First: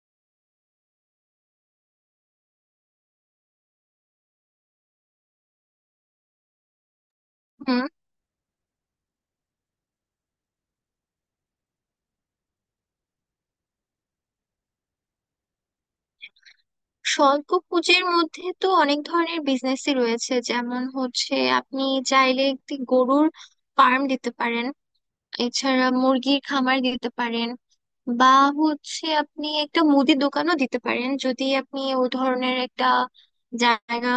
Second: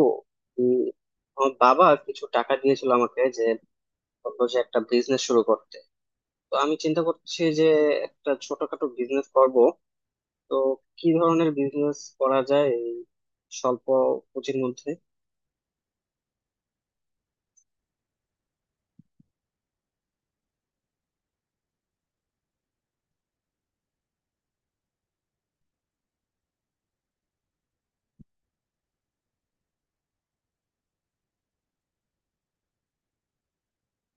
ও উম, আমার বাবা কিছু টাকা দিয়েছিল আমাকে, যে বললো যে একটা বিজনেস শুরু করতে। তো আমি চিন্তা করছি যে হুম। একটা ছোটখাটো বিজনেস করব। তো কি ধরনের বিজনেস করা যায় এই স্বল্প পুঁজির মধ্যে? স্বল্প পুঁজির মধ্যে তো অনেক ধরনের বিজনেসই রয়েছে, যেমন হচ্ছে আপনি চাইলে একটি গরুর ফার্ম দিতে পারেন। এছাড়া মুরগির খামার দিতে পারেন। বা হচ্ছে আপনি একটা মুদি দোকানও দিতে পারেন যদি আপনি ও ধরনের একটা জায়গা,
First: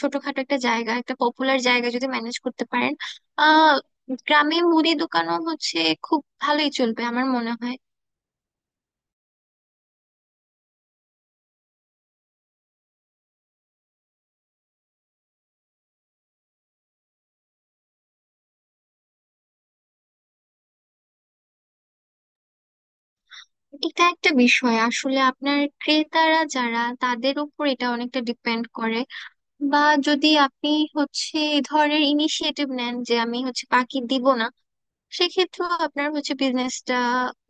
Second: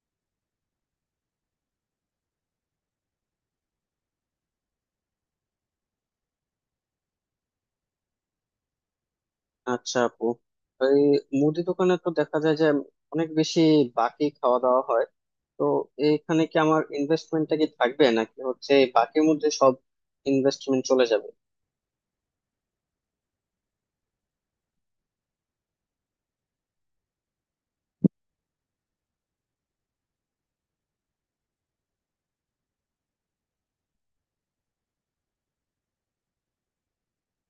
ছোটখাটো একটা জায়গা, একটা পপুলার জায়গা যদি ম্যানেজ করতে পারেন। আহ গ্রামে মুদি দোকানও হচ্ছে খুব ভালোই চলবে আমার মনে হয়। আচ্ছা আপু, এই মুদি দোকানে তো দেখা যায় যে অনেক বেশি বাকি খাওয়া দাওয়া হয়। তো এইখানে কি আমার ইনভেস্টমেন্টটা কি থাকবে নাকি হচ্ছে এই বাকির মধ্যে সব ইনভেস্টমেন্ট চলে যাবে? এটা একটা বিষয়, আসলে আপনার ক্রেতারা যারা তাদের উপর এটা অনেকটা ডিপেন্ড করে। বা যদি আপনি হচ্ছে এ ধরনের ইনিশিয়েটিভ নেন যে আমি হচ্ছে বাকি দিব না, সেক্ষেত্রেও আপনার হচ্ছে বিজনেসটা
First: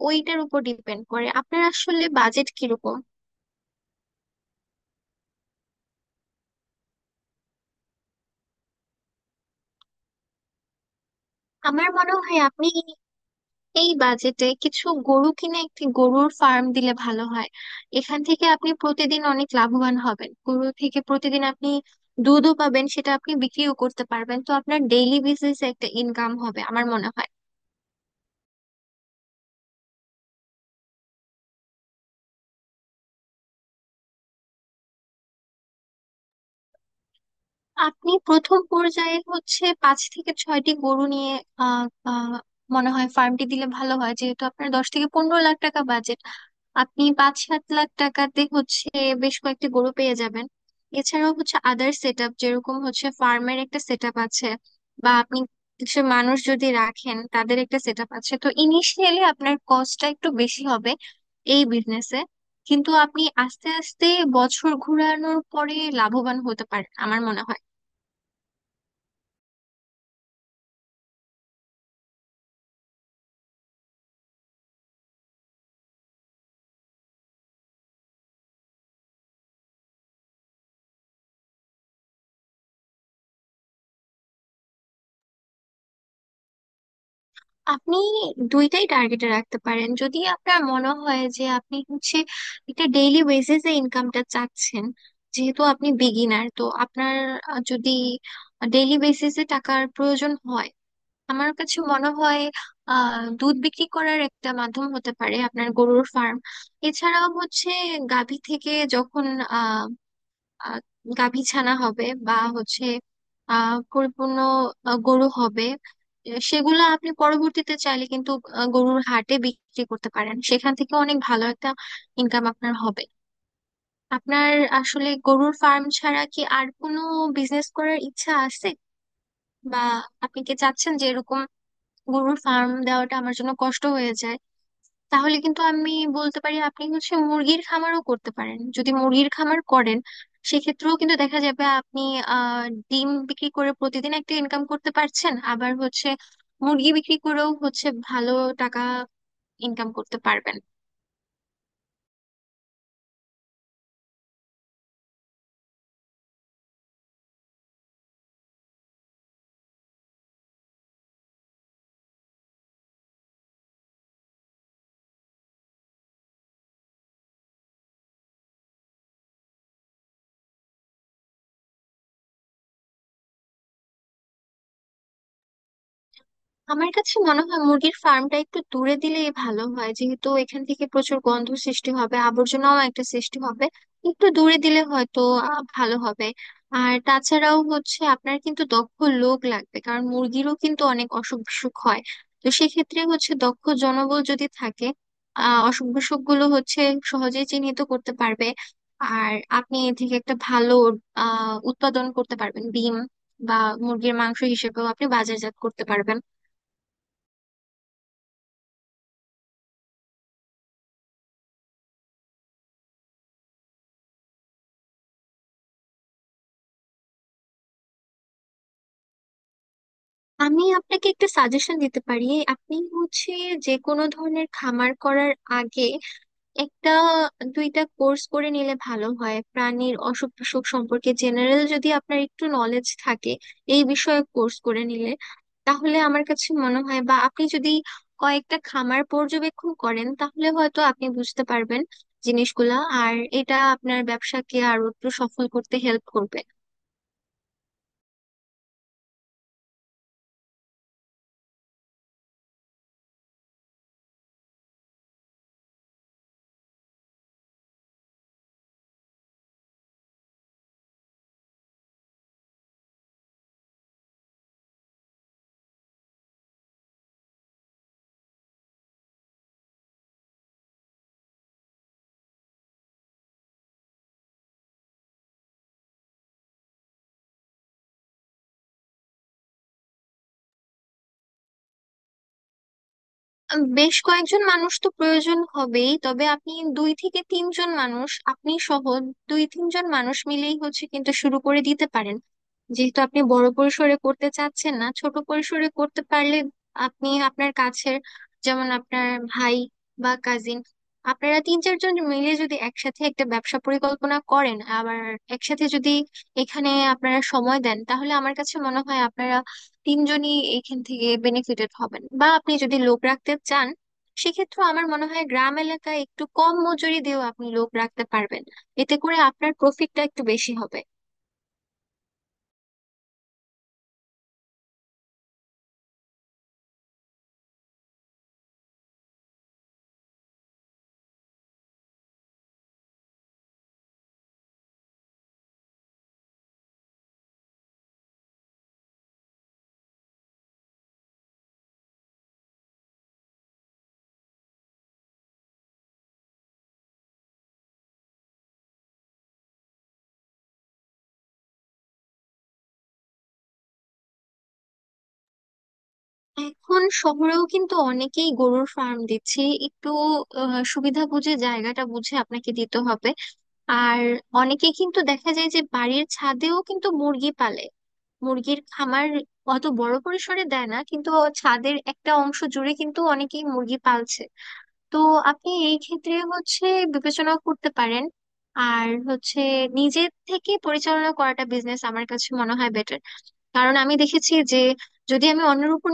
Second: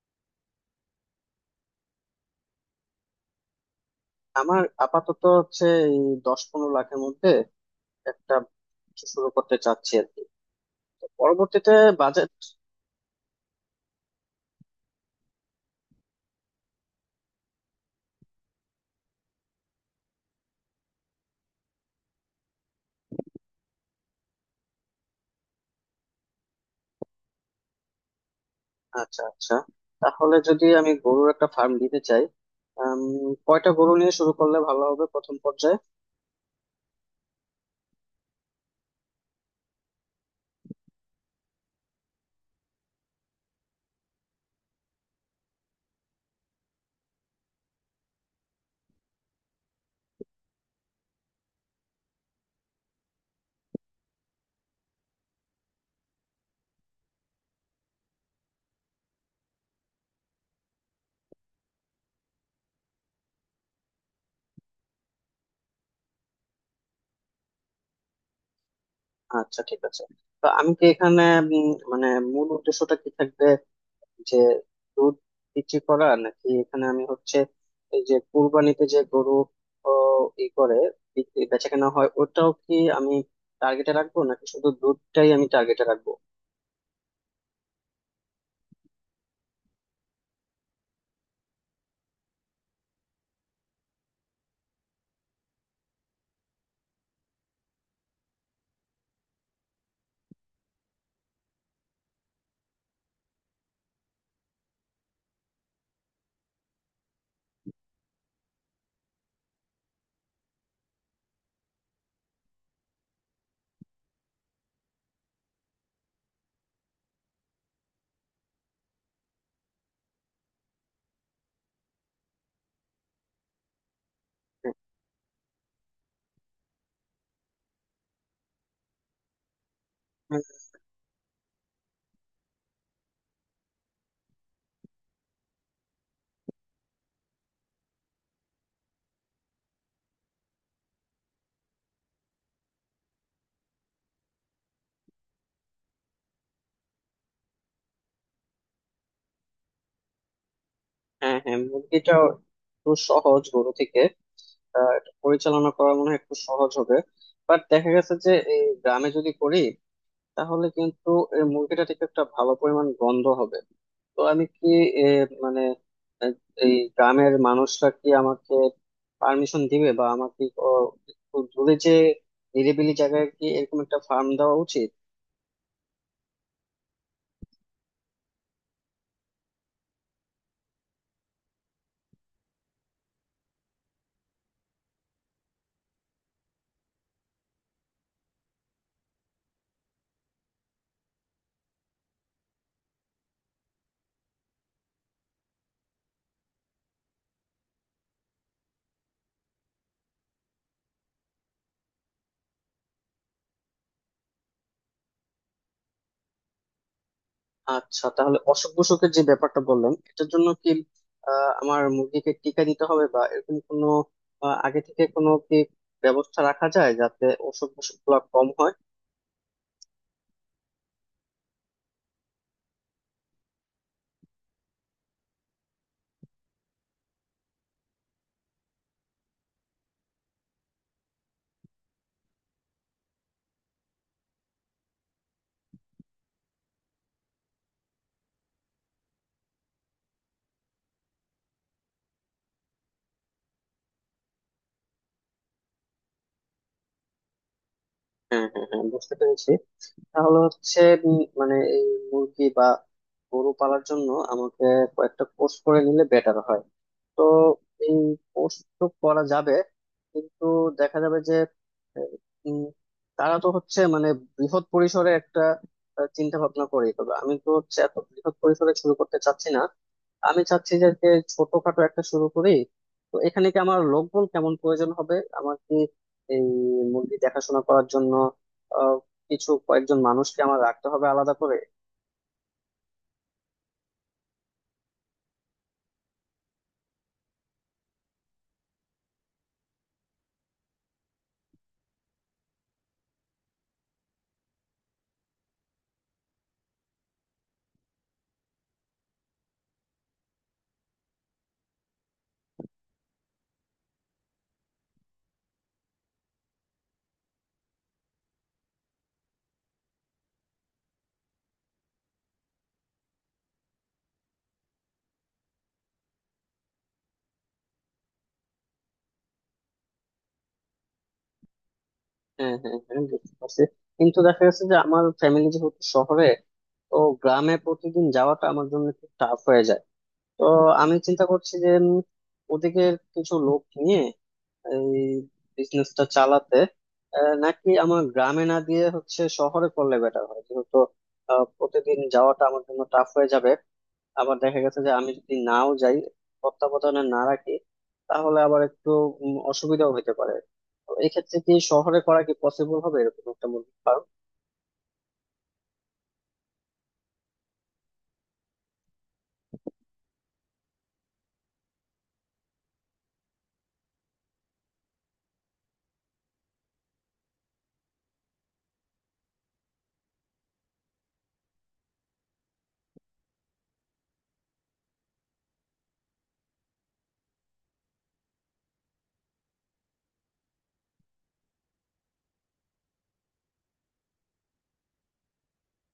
ওইটার উপর ডিপেন্ড করে আপনার আসলে বাজেট কিরকম। আমার আপাতত হচ্ছে এই 10-15 লাখের মধ্যে একটা কিছু শুরু করতে চাচ্ছি আর কি। তো পরবর্তীতে আমার মনে বাজেট। হয় আপনি এই বাজেটে কিছু গরু কিনে একটি গরুর ফার্ম দিলে ভালো হয়। এখান থেকে আপনি প্রতিদিন অনেক লাভবান হবেন, গরু থেকে প্রতিদিন আপনি দুধও পাবেন, সেটা আপনি বিক্রিও করতে পারবেন, তো আপনার ডেইলি বেসিসে একটা ইনকাম হবে আমার মনে হয়। আচ্ছা আচ্ছা, তাহলে যদি আমি গরুর একটা ফার্ম দিতে চাই, আম, কয়টা গরু নিয়ে শুরু করলে ভালো হবে প্রথম পর্যায়ে? আপনি প্রথম পর্যায়ে হচ্ছে 5 থেকে 6টি গরু নিয়ে আহ আহ, মনে হয় ফার্মটি দিলে ভালো হয়, যেহেতু আপনার 10 থেকে 15 লাখ টাকা বাজেট। আপনি 5-7 লাখ টাকাতে হচ্ছে বেশ কয়েকটি গরু পেয়ে যাবেন। এছাড়াও হচ্ছে আদার সেট আপ, যেরকম হচ্ছে ফার্মের একটা সেট আপ আছে, বা আপনি কিছু মানুষ যদি রাখেন তাদের একটা সেট আপ আছে, তো ইনিশিয়ালি আপনার কস্টটা একটু বেশি হবে এই বিজনেসে। কিন্তু আপনি আস্তে আস্তে বছর ঘোরানোর পরে লাভবান হতে পারেন আমার মনে হয়। আচ্ছা ঠিক আছে। তো আমি কি এখানে মানে মূল উদ্দেশ্যটা কি থাকবে, যে দুধ বিক্রি করা নাকি এখানে আমি হচ্ছে এই যে কুরবানিতে যে গরু ও, ই করে বিক্রি বেচা কেনা হয় ওটাও কি আমি টার্গেটে রাখবো, নাকি শুধু দুধটাই আমি টার্গেটে রাখবো? আপনি দুইটাই টার্গেটে রাখতে পারেন যদি আপনার মনে হয় যে আপনি হচ্ছে একটা ডেইলি বেসিসে ইনকামটা চাচ্ছেন। যেহেতু আপনি বিগিনার, তো আপনার যদি ডেইলি বেসিসে টাকার প্রয়োজন হয়, আমার কাছে মনে হয় দুধ বিক্রি করার একটা মাধ্যম হতে পারে আপনার গরুর ফার্ম। এছাড়াও হচ্ছে গাভী থেকে যখন আহ, গাভী ছানা হবে বা হচ্ছে পরিপূর্ণ গরু হবে, সেগুলো আপনি পরবর্তীতে চাইলে কিন্তু গরুর হাটে বিক্রি করতে পারেন, সেখান থেকে অনেক ভালো একটা ইনকাম আপনার হবে। আপনার আসলে গরুর ফার্ম ছাড়া কি আর কোনো বিজনেস করার ইচ্ছা আছে, বা আপনি কি চাচ্ছেন যে এরকম গরুর ফার্ম দেওয়াটা আমার জন্য কষ্ট হয়ে যায়? তাহলে কিন্তু আমি বলতে পারি আপনি হচ্ছে মুরগির খামারও করতে পারেন। যদি মুরগির খামার করেন, সেক্ষেত্রেও কিন্তু দেখা যাবে আপনি আহ ডিম বিক্রি করে প্রতিদিন একটা ইনকাম করতে পারছেন, আবার হচ্ছে মুরগি বিক্রি করেও হচ্ছে ভালো টাকা ইনকাম করতে পারবেন। হ্যাঁ হ্যাঁ, মুরগিটা একটু সহজ গরু থেকে। এটা পরিচালনা করা মনে হয় একটু সহজ হবে। বাট দেখা গেছে যে এই গ্রামে যদি করি তাহলে কিন্তু এই মুরগিটা থেকে একটা ভালো পরিমাণ গন্ধ হবে। তো আমি কি এ, মানে আহ, এই গ্রামের মানুষরা কি আমাকে পারমিশন দিবে, বা আমাকে একটু দূরে যে নিরিবিলি জায়গায় কি এরকম একটা ফার্ম দেওয়া উচিত? আমার কাছে মনে হয় মুরগির ফার্মটা একটু দূরে দিলেই ভালো হয়, যেহেতু এখান থেকে প্রচুর গন্ধ সৃষ্টি হবে, আবর্জনাও একটা সৃষ্টি হবে। একটু দূরে দিলে হয়তো ভালো হবে। আর তাছাড়াও হচ্ছে আপনার কিন্তু দক্ষ লোক লাগবে, কারণ মুরগিরও কিন্তু অনেক অসুখ বিসুখ হয়। তো সেক্ষেত্রে হচ্ছে দক্ষ জনবল যদি থাকে, অসুখ বিসুখ গুলো হচ্ছে সহজেই চিহ্নিত করতে পারবে। আর আপনি এ থেকে একটা ভালো উৎপাদন করতে পারবেন, ডিম বা মুরগির মাংস হিসেবেও আপনি বাজারজাত করতে পারবেন। আচ্ছা, তাহলে অসুখ বিসুখের যে ব্যাপারটা বললেন, এটার জন্য কি আমার মুরগিকে টিকা দিতে হবে, বা এরকম কোনো আগে থেকে কোনো কি ব্যবস্থা রাখা যায় যাতে অসুখ বিসুখ গুলা কম হয়? আমি আপনাকে একটা সাজেশন দিতে পারি। আপনি হচ্ছে যে কোনো ধরনের খামার করার আগে একটা দুইটা কোর্স করে নিলে ভালো হয়। প্রাণীর অসুখ বিসুখ সম্পর্কে জেনারেল যদি আপনার একটু নলেজ থাকে, এই বিষয়ে কোর্স করে নিলে তাহলে আমার কাছে মনে হয়, বা আপনি যদি কয়েকটা খামার পর্যবেক্ষণ করেন, তাহলে হয়তো আপনি বুঝতে পারবেন জিনিসগুলা। আর এটা আপনার ব্যবসাকে আরো একটু সফল করতে হেল্প করবে। হ্যাঁ হ্যাঁ হ্যাঁ, বুঝতে পেরেছি। তাহলে হচ্ছে মানে এই মুরগি বা গরু পালার জন্য আমাকে কয়েকটা কোর্স করে নিলে বেটার হয়। তো এই কোর্স তো করা যাবে, কিন্তু দেখা যাবে যে আহ, উম, তারা তো হচ্ছে মানে বৃহৎ পরিসরে একটা চিন্তা ভাবনা করে, তবে আমি তো হচ্ছে এত বৃহৎ পরিসরে শুরু করতে চাচ্ছি না। আমি চাচ্ছি যে যে ছোটখাটো একটা শুরু করি। তো এখানে কি আমার লোকবল কেমন প্রয়োজন হবে? আমার কি এই মুরগি দেখাশোনা করার জন্য কিছু কয়েকজন মানুষকে আমার রাখতে হবে আলাদা করে? বেশ কয়েকজন মানুষ তো প্রয়োজন হবেই, তবে আপনি 2 থেকে 3 জন মানুষ, আপনি সহ 2-3 জন মানুষ মিলেই হচ্ছে কিন্তু শুরু করে দিতে পারেন। যেহেতু আপনি বড় পরিসরে করতে চাচ্ছেন না, ছোট পরিসরে করতে পারলে আপনি আপনার কাছের, যেমন আপনার ভাই বা কাজিন, আপনারা 3-4 জন মিলে যদি একসাথে একটা ব্যবসা পরিকল্পনা করেন, আবার একসাথে যদি এখানে আপনারা সময় দেন, তাহলে আমার কাছে মনে হয় আপনারা 3 জনই এইখান থেকে বেনিফিটেড হবেন। বা আপনি যদি লোক রাখতে চান, সেক্ষেত্রে আমার মনে হয় গ্রাম এলাকায় একটু কম মজুরি দিয়েও আপনি লোক রাখতে পারবেন, এতে করে আপনার প্রফিটটা একটু বেশি হবে। হ্যাঁ হ্যাঁ হ্যাঁ, বুঝতে পারছি। কিন্তু দেখা গেছে যে আমার ফ্যামিলি যেহেতু শহরে, তো গ্রামে প্রতিদিন যাওয়াটা আমার জন্য একটু টাফ হয়ে যায়। তো আমি চিন্তা করছি যে ওদিকে কিছু লোক নিয়ে এই বিজনেসটা চালাতে, নাকি আমার গ্রামে না দিয়ে হচ্ছে শহরে করলে বেটার হয়, যেহেতু প্রতিদিন যাওয়াটা আমার জন্য টাফ হয়ে যাবে। আবার দেখা গেছে যে আমি যদি নাও যাই, তত্ত্বাবধানে না রাখি, তাহলে আবার একটু অসুবিধাও হতে পারে। তো এক্ষেত্রে কি শহরে করা কি পসিবল হবে এরকম একটা মুরগির ফার্ম? এখন শহরেও কিন্তু অনেকেই গরুর ফার্ম দিচ্ছে। একটু সুবিধা বুঝে, জায়গাটা বুঝে আপনাকে দিতে হবে। আর অনেকেই কিন্তু দেখা যায় যে বাড়ির ছাদেও কিন্তু মুরগি পালে। মুরগির খামার অত বড় পরিসরে দেয় না কিন্তু ছাদের একটা অংশ জুড়ে কিন্তু অনেকেই মুরগি পালছে। তো আপনি এই ক্ষেত্রে হচ্ছে বিবেচনা করতে পারেন। আর হচ্ছে নিজে থেকে পরিচালনা করাটা বিজনেস আমার কাছে মনে হয় বেটার, কারণ আমি দেখেছি যে যদি আমি অন্যের উপর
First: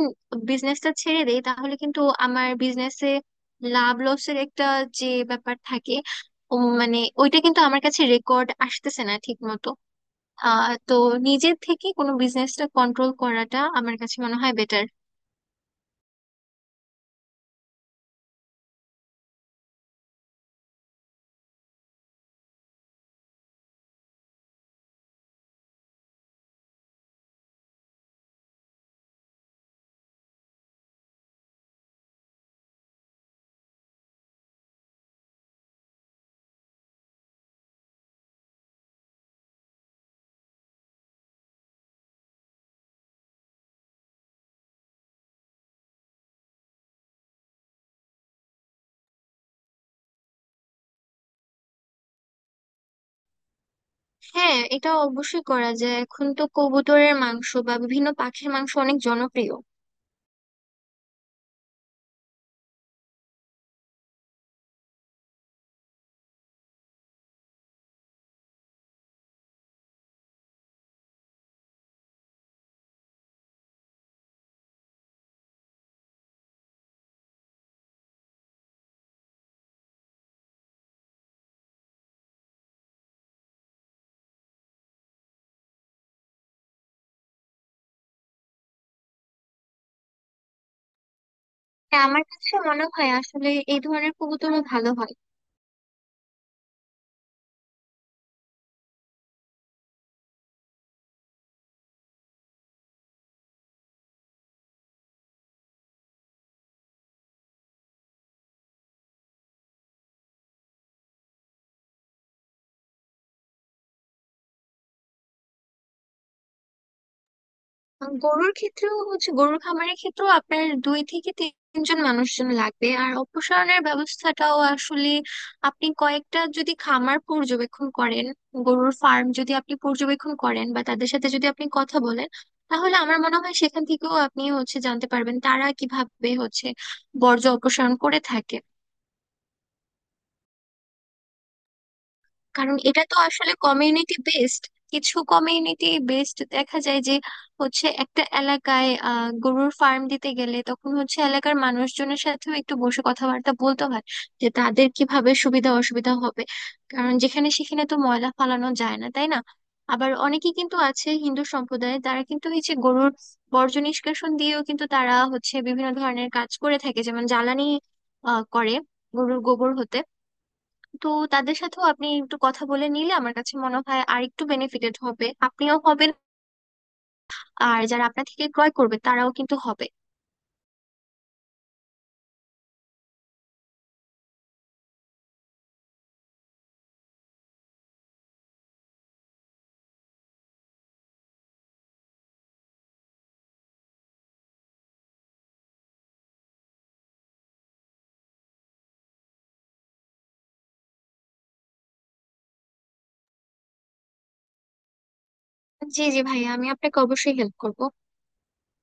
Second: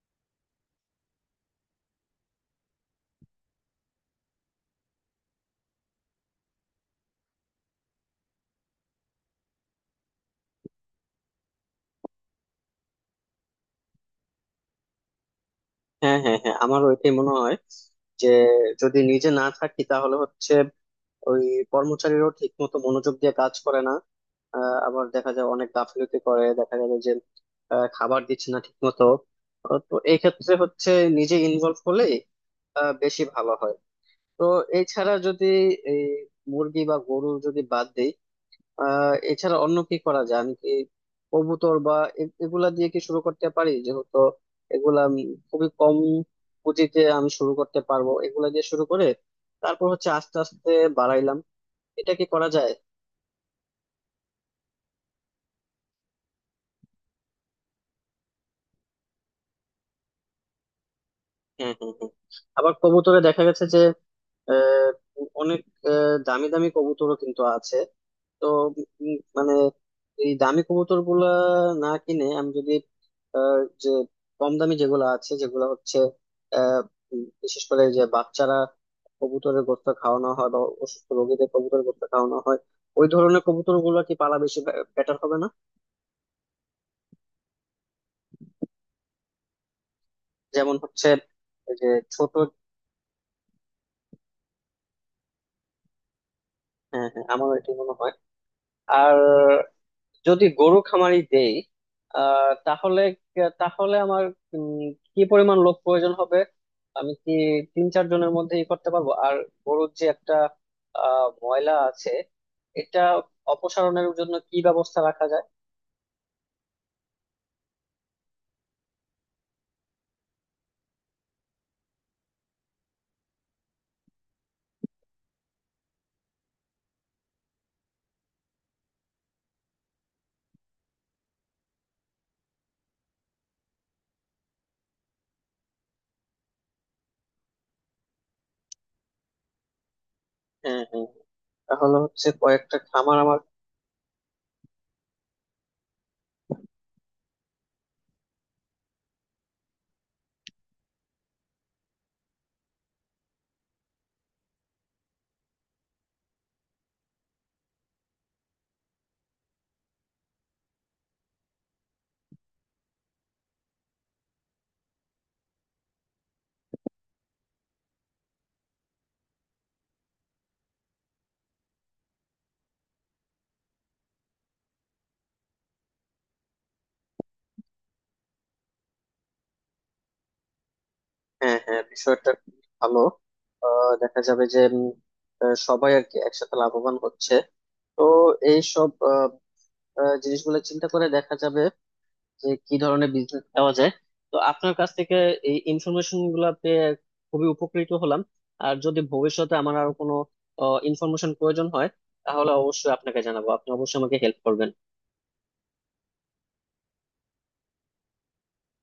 বিজনেসটা ছেড়ে দেই, তাহলে কিন্তু আমার বিজনেসে লাভ লসের একটা যে ব্যাপার থাকে, ও মানে ওইটা কিন্তু আমার কাছে রেকর্ড আসতেছে না ঠিক মতো। তো নিজের থেকে কোনো বিজনেসটা কন্ট্রোল করাটা আমার কাছে মনে হয় বেটার। হ্যাঁ হ্যাঁ হ্যাঁ, আমার ওইটাই মনে হয়, যে যদি নিজে না থাকি তাহলে হচ্ছে ওই কর্মচারীরাও ঠিক মতো মনোযোগ দিয়ে কাজ করে না। আবার দেখা যায় অনেক গাফিলতি করে, দেখা যাবে যে খাবার দিচ্ছে না ঠিক মতো। তো এই ক্ষেত্রে হচ্ছে নিজে ইনভলভ হলে বেশি ভালো হয়। তো এছাড়া যদি এই মুরগি বা গরু যদি বাদ দেই, এছাড়া অন্য কি করা যায়? আমি কি কবুতর বা এগুলা দিয়ে কি শুরু করতে পারি, যেহেতু এগুলা আমি খুবই কম পুঁজিতে আমি শুরু করতে পারবো? এগুলা দিয়ে শুরু করে তারপর হচ্ছে আস্তে আস্তে বাড়াইলাম, এটা কি করা যায়? হ্যাঁ, এটা অবশ্যই করা যায়। এখন তো কবুতরের মাংস বা বিভিন্ন পাখির মাংস অনেক জনপ্রিয়। হ্যাঁ হ্যাঁ হ্যাঁ। আবার কবুতরে দেখা গেছে যে আহ, অনেক দামি দামি কবুতরও কিন্তু আছে। তো মানে এই দামি কবুতর গুলা না কিনে আমি যদি আহ, যে কম দামি যেগুলো আছে, যেগুলো হচ্ছে আহ, বিশেষ করে যে বাচ্চারা কবুতরের গোস্ত খাওয়ানো হয়, বা অসুস্থ রোগীদের কবুতরের গোস্ত খাওয়ানো হয়, ওই ধরনের কবুতর গুলো কি পালা বেশি বেটার হবে না? যেমন হচ্ছে এই যে হ্যাঁ, আমার ছোট। কাছে মনে হয় আসলে এই ধরনের কবুতরও ভালো হয়। হ্যাঁ হ্যাঁ, আমার এটি মনে হয়। আর যদি গরু খামারি দেই তাহলে তাহলে আমার উম, কি পরিমাণ লোক প্রয়োজন হবে? আমি কি তিন চার জনের মধ্যে ই করতে পারবো? আর গরুর যে একটা ময়লা আছে, এটা অপসারণের জন্য কি ব্যবস্থা রাখা যায়? আর গরুর ক্ষেত্রেও হচ্ছে, গরুর খামারের ক্ষেত্রেও আপনার 2 থেকে 3 জন মানুষজন লাগবে। আর অপসারণের ব্যবস্থাটাও আসলে আপনি কয়েকটা যদি খামার পর্যবেক্ষণ করেন, গরুর ফার্ম যদি আপনি পর্যবেক্ষণ করেন বা তাদের সাথে যদি আপনি কথা বলেন, তাহলে আমার মনে হয় সেখান থেকেও আপনি হচ্ছে জানতে পারবেন তারা কিভাবে হচ্ছে বর্জ্য অপসারণ করে থাকে। হ্যাঁ হ্যাঁ, তাহলে হচ্ছে কারণ কয়েকটা এটা তো খামার আমার। আসলে কমিউনিটি বেসড। কিছু কমিউনিটি বেসড দেখা যায় যে হচ্ছে একটা এলাকায় গরুর ফার্ম দিতে গেলে তখন হচ্ছে এলাকার মানুষজনের সাথেও একটু বসে কথাবার্তা বলতে হয় যে তাদের কিভাবে সুবিধা অসুবিধা হবে। কারণ যেখানে সেখানে তো ময়লা ফালানো যায় না, তাই না? আবার অনেকে কিন্তু আছে হিন্দু সম্প্রদায়ে, তারা কিন্তু হচ্ছে গরুর বর্জ্য নিষ্কাশন দিয়েও কিন্তু তারা হচ্ছে বিভিন্ন ধরনের কাজ করে থাকে, যেমন জ্বালানি করে গরুর গোবর হতে। তো তাদের সাথেও আপনি একটু কথা বলে নিলে আমার কাছে মনে হয় আর একটু বেনিফিটেড হবে, আপনিও হবেন আর যারা আপনার থেকে ক্রয় করবে তারাও কিন্তু হবে। হ্যাঁ হ্যাঁ, বিষয়টা খুব ভালো। দেখা যাবে যে সবাই আর কি একসাথে লাভবান হচ্ছে। তো এইসব জিনিসগুলো চিন্তা করে দেখা যাবে যে কি ধরনের বিজনেস পাওয়া যায়। তো আপনার কাছ থেকে এই ইনফরমেশন গুলা পেয়ে খুবই উপকৃত হলাম। আর যদি ভবিষ্যতে আমার আরো কোনো ইনফরমেশন প্রয়োজন হয়, তাহলে অবশ্যই আপনাকে জানাবো, আপনি অবশ্যই আমাকে হেল্প করবেন। জি জি ভাইয়া, আমি আপনাকে অবশ্যই হেল্প করব।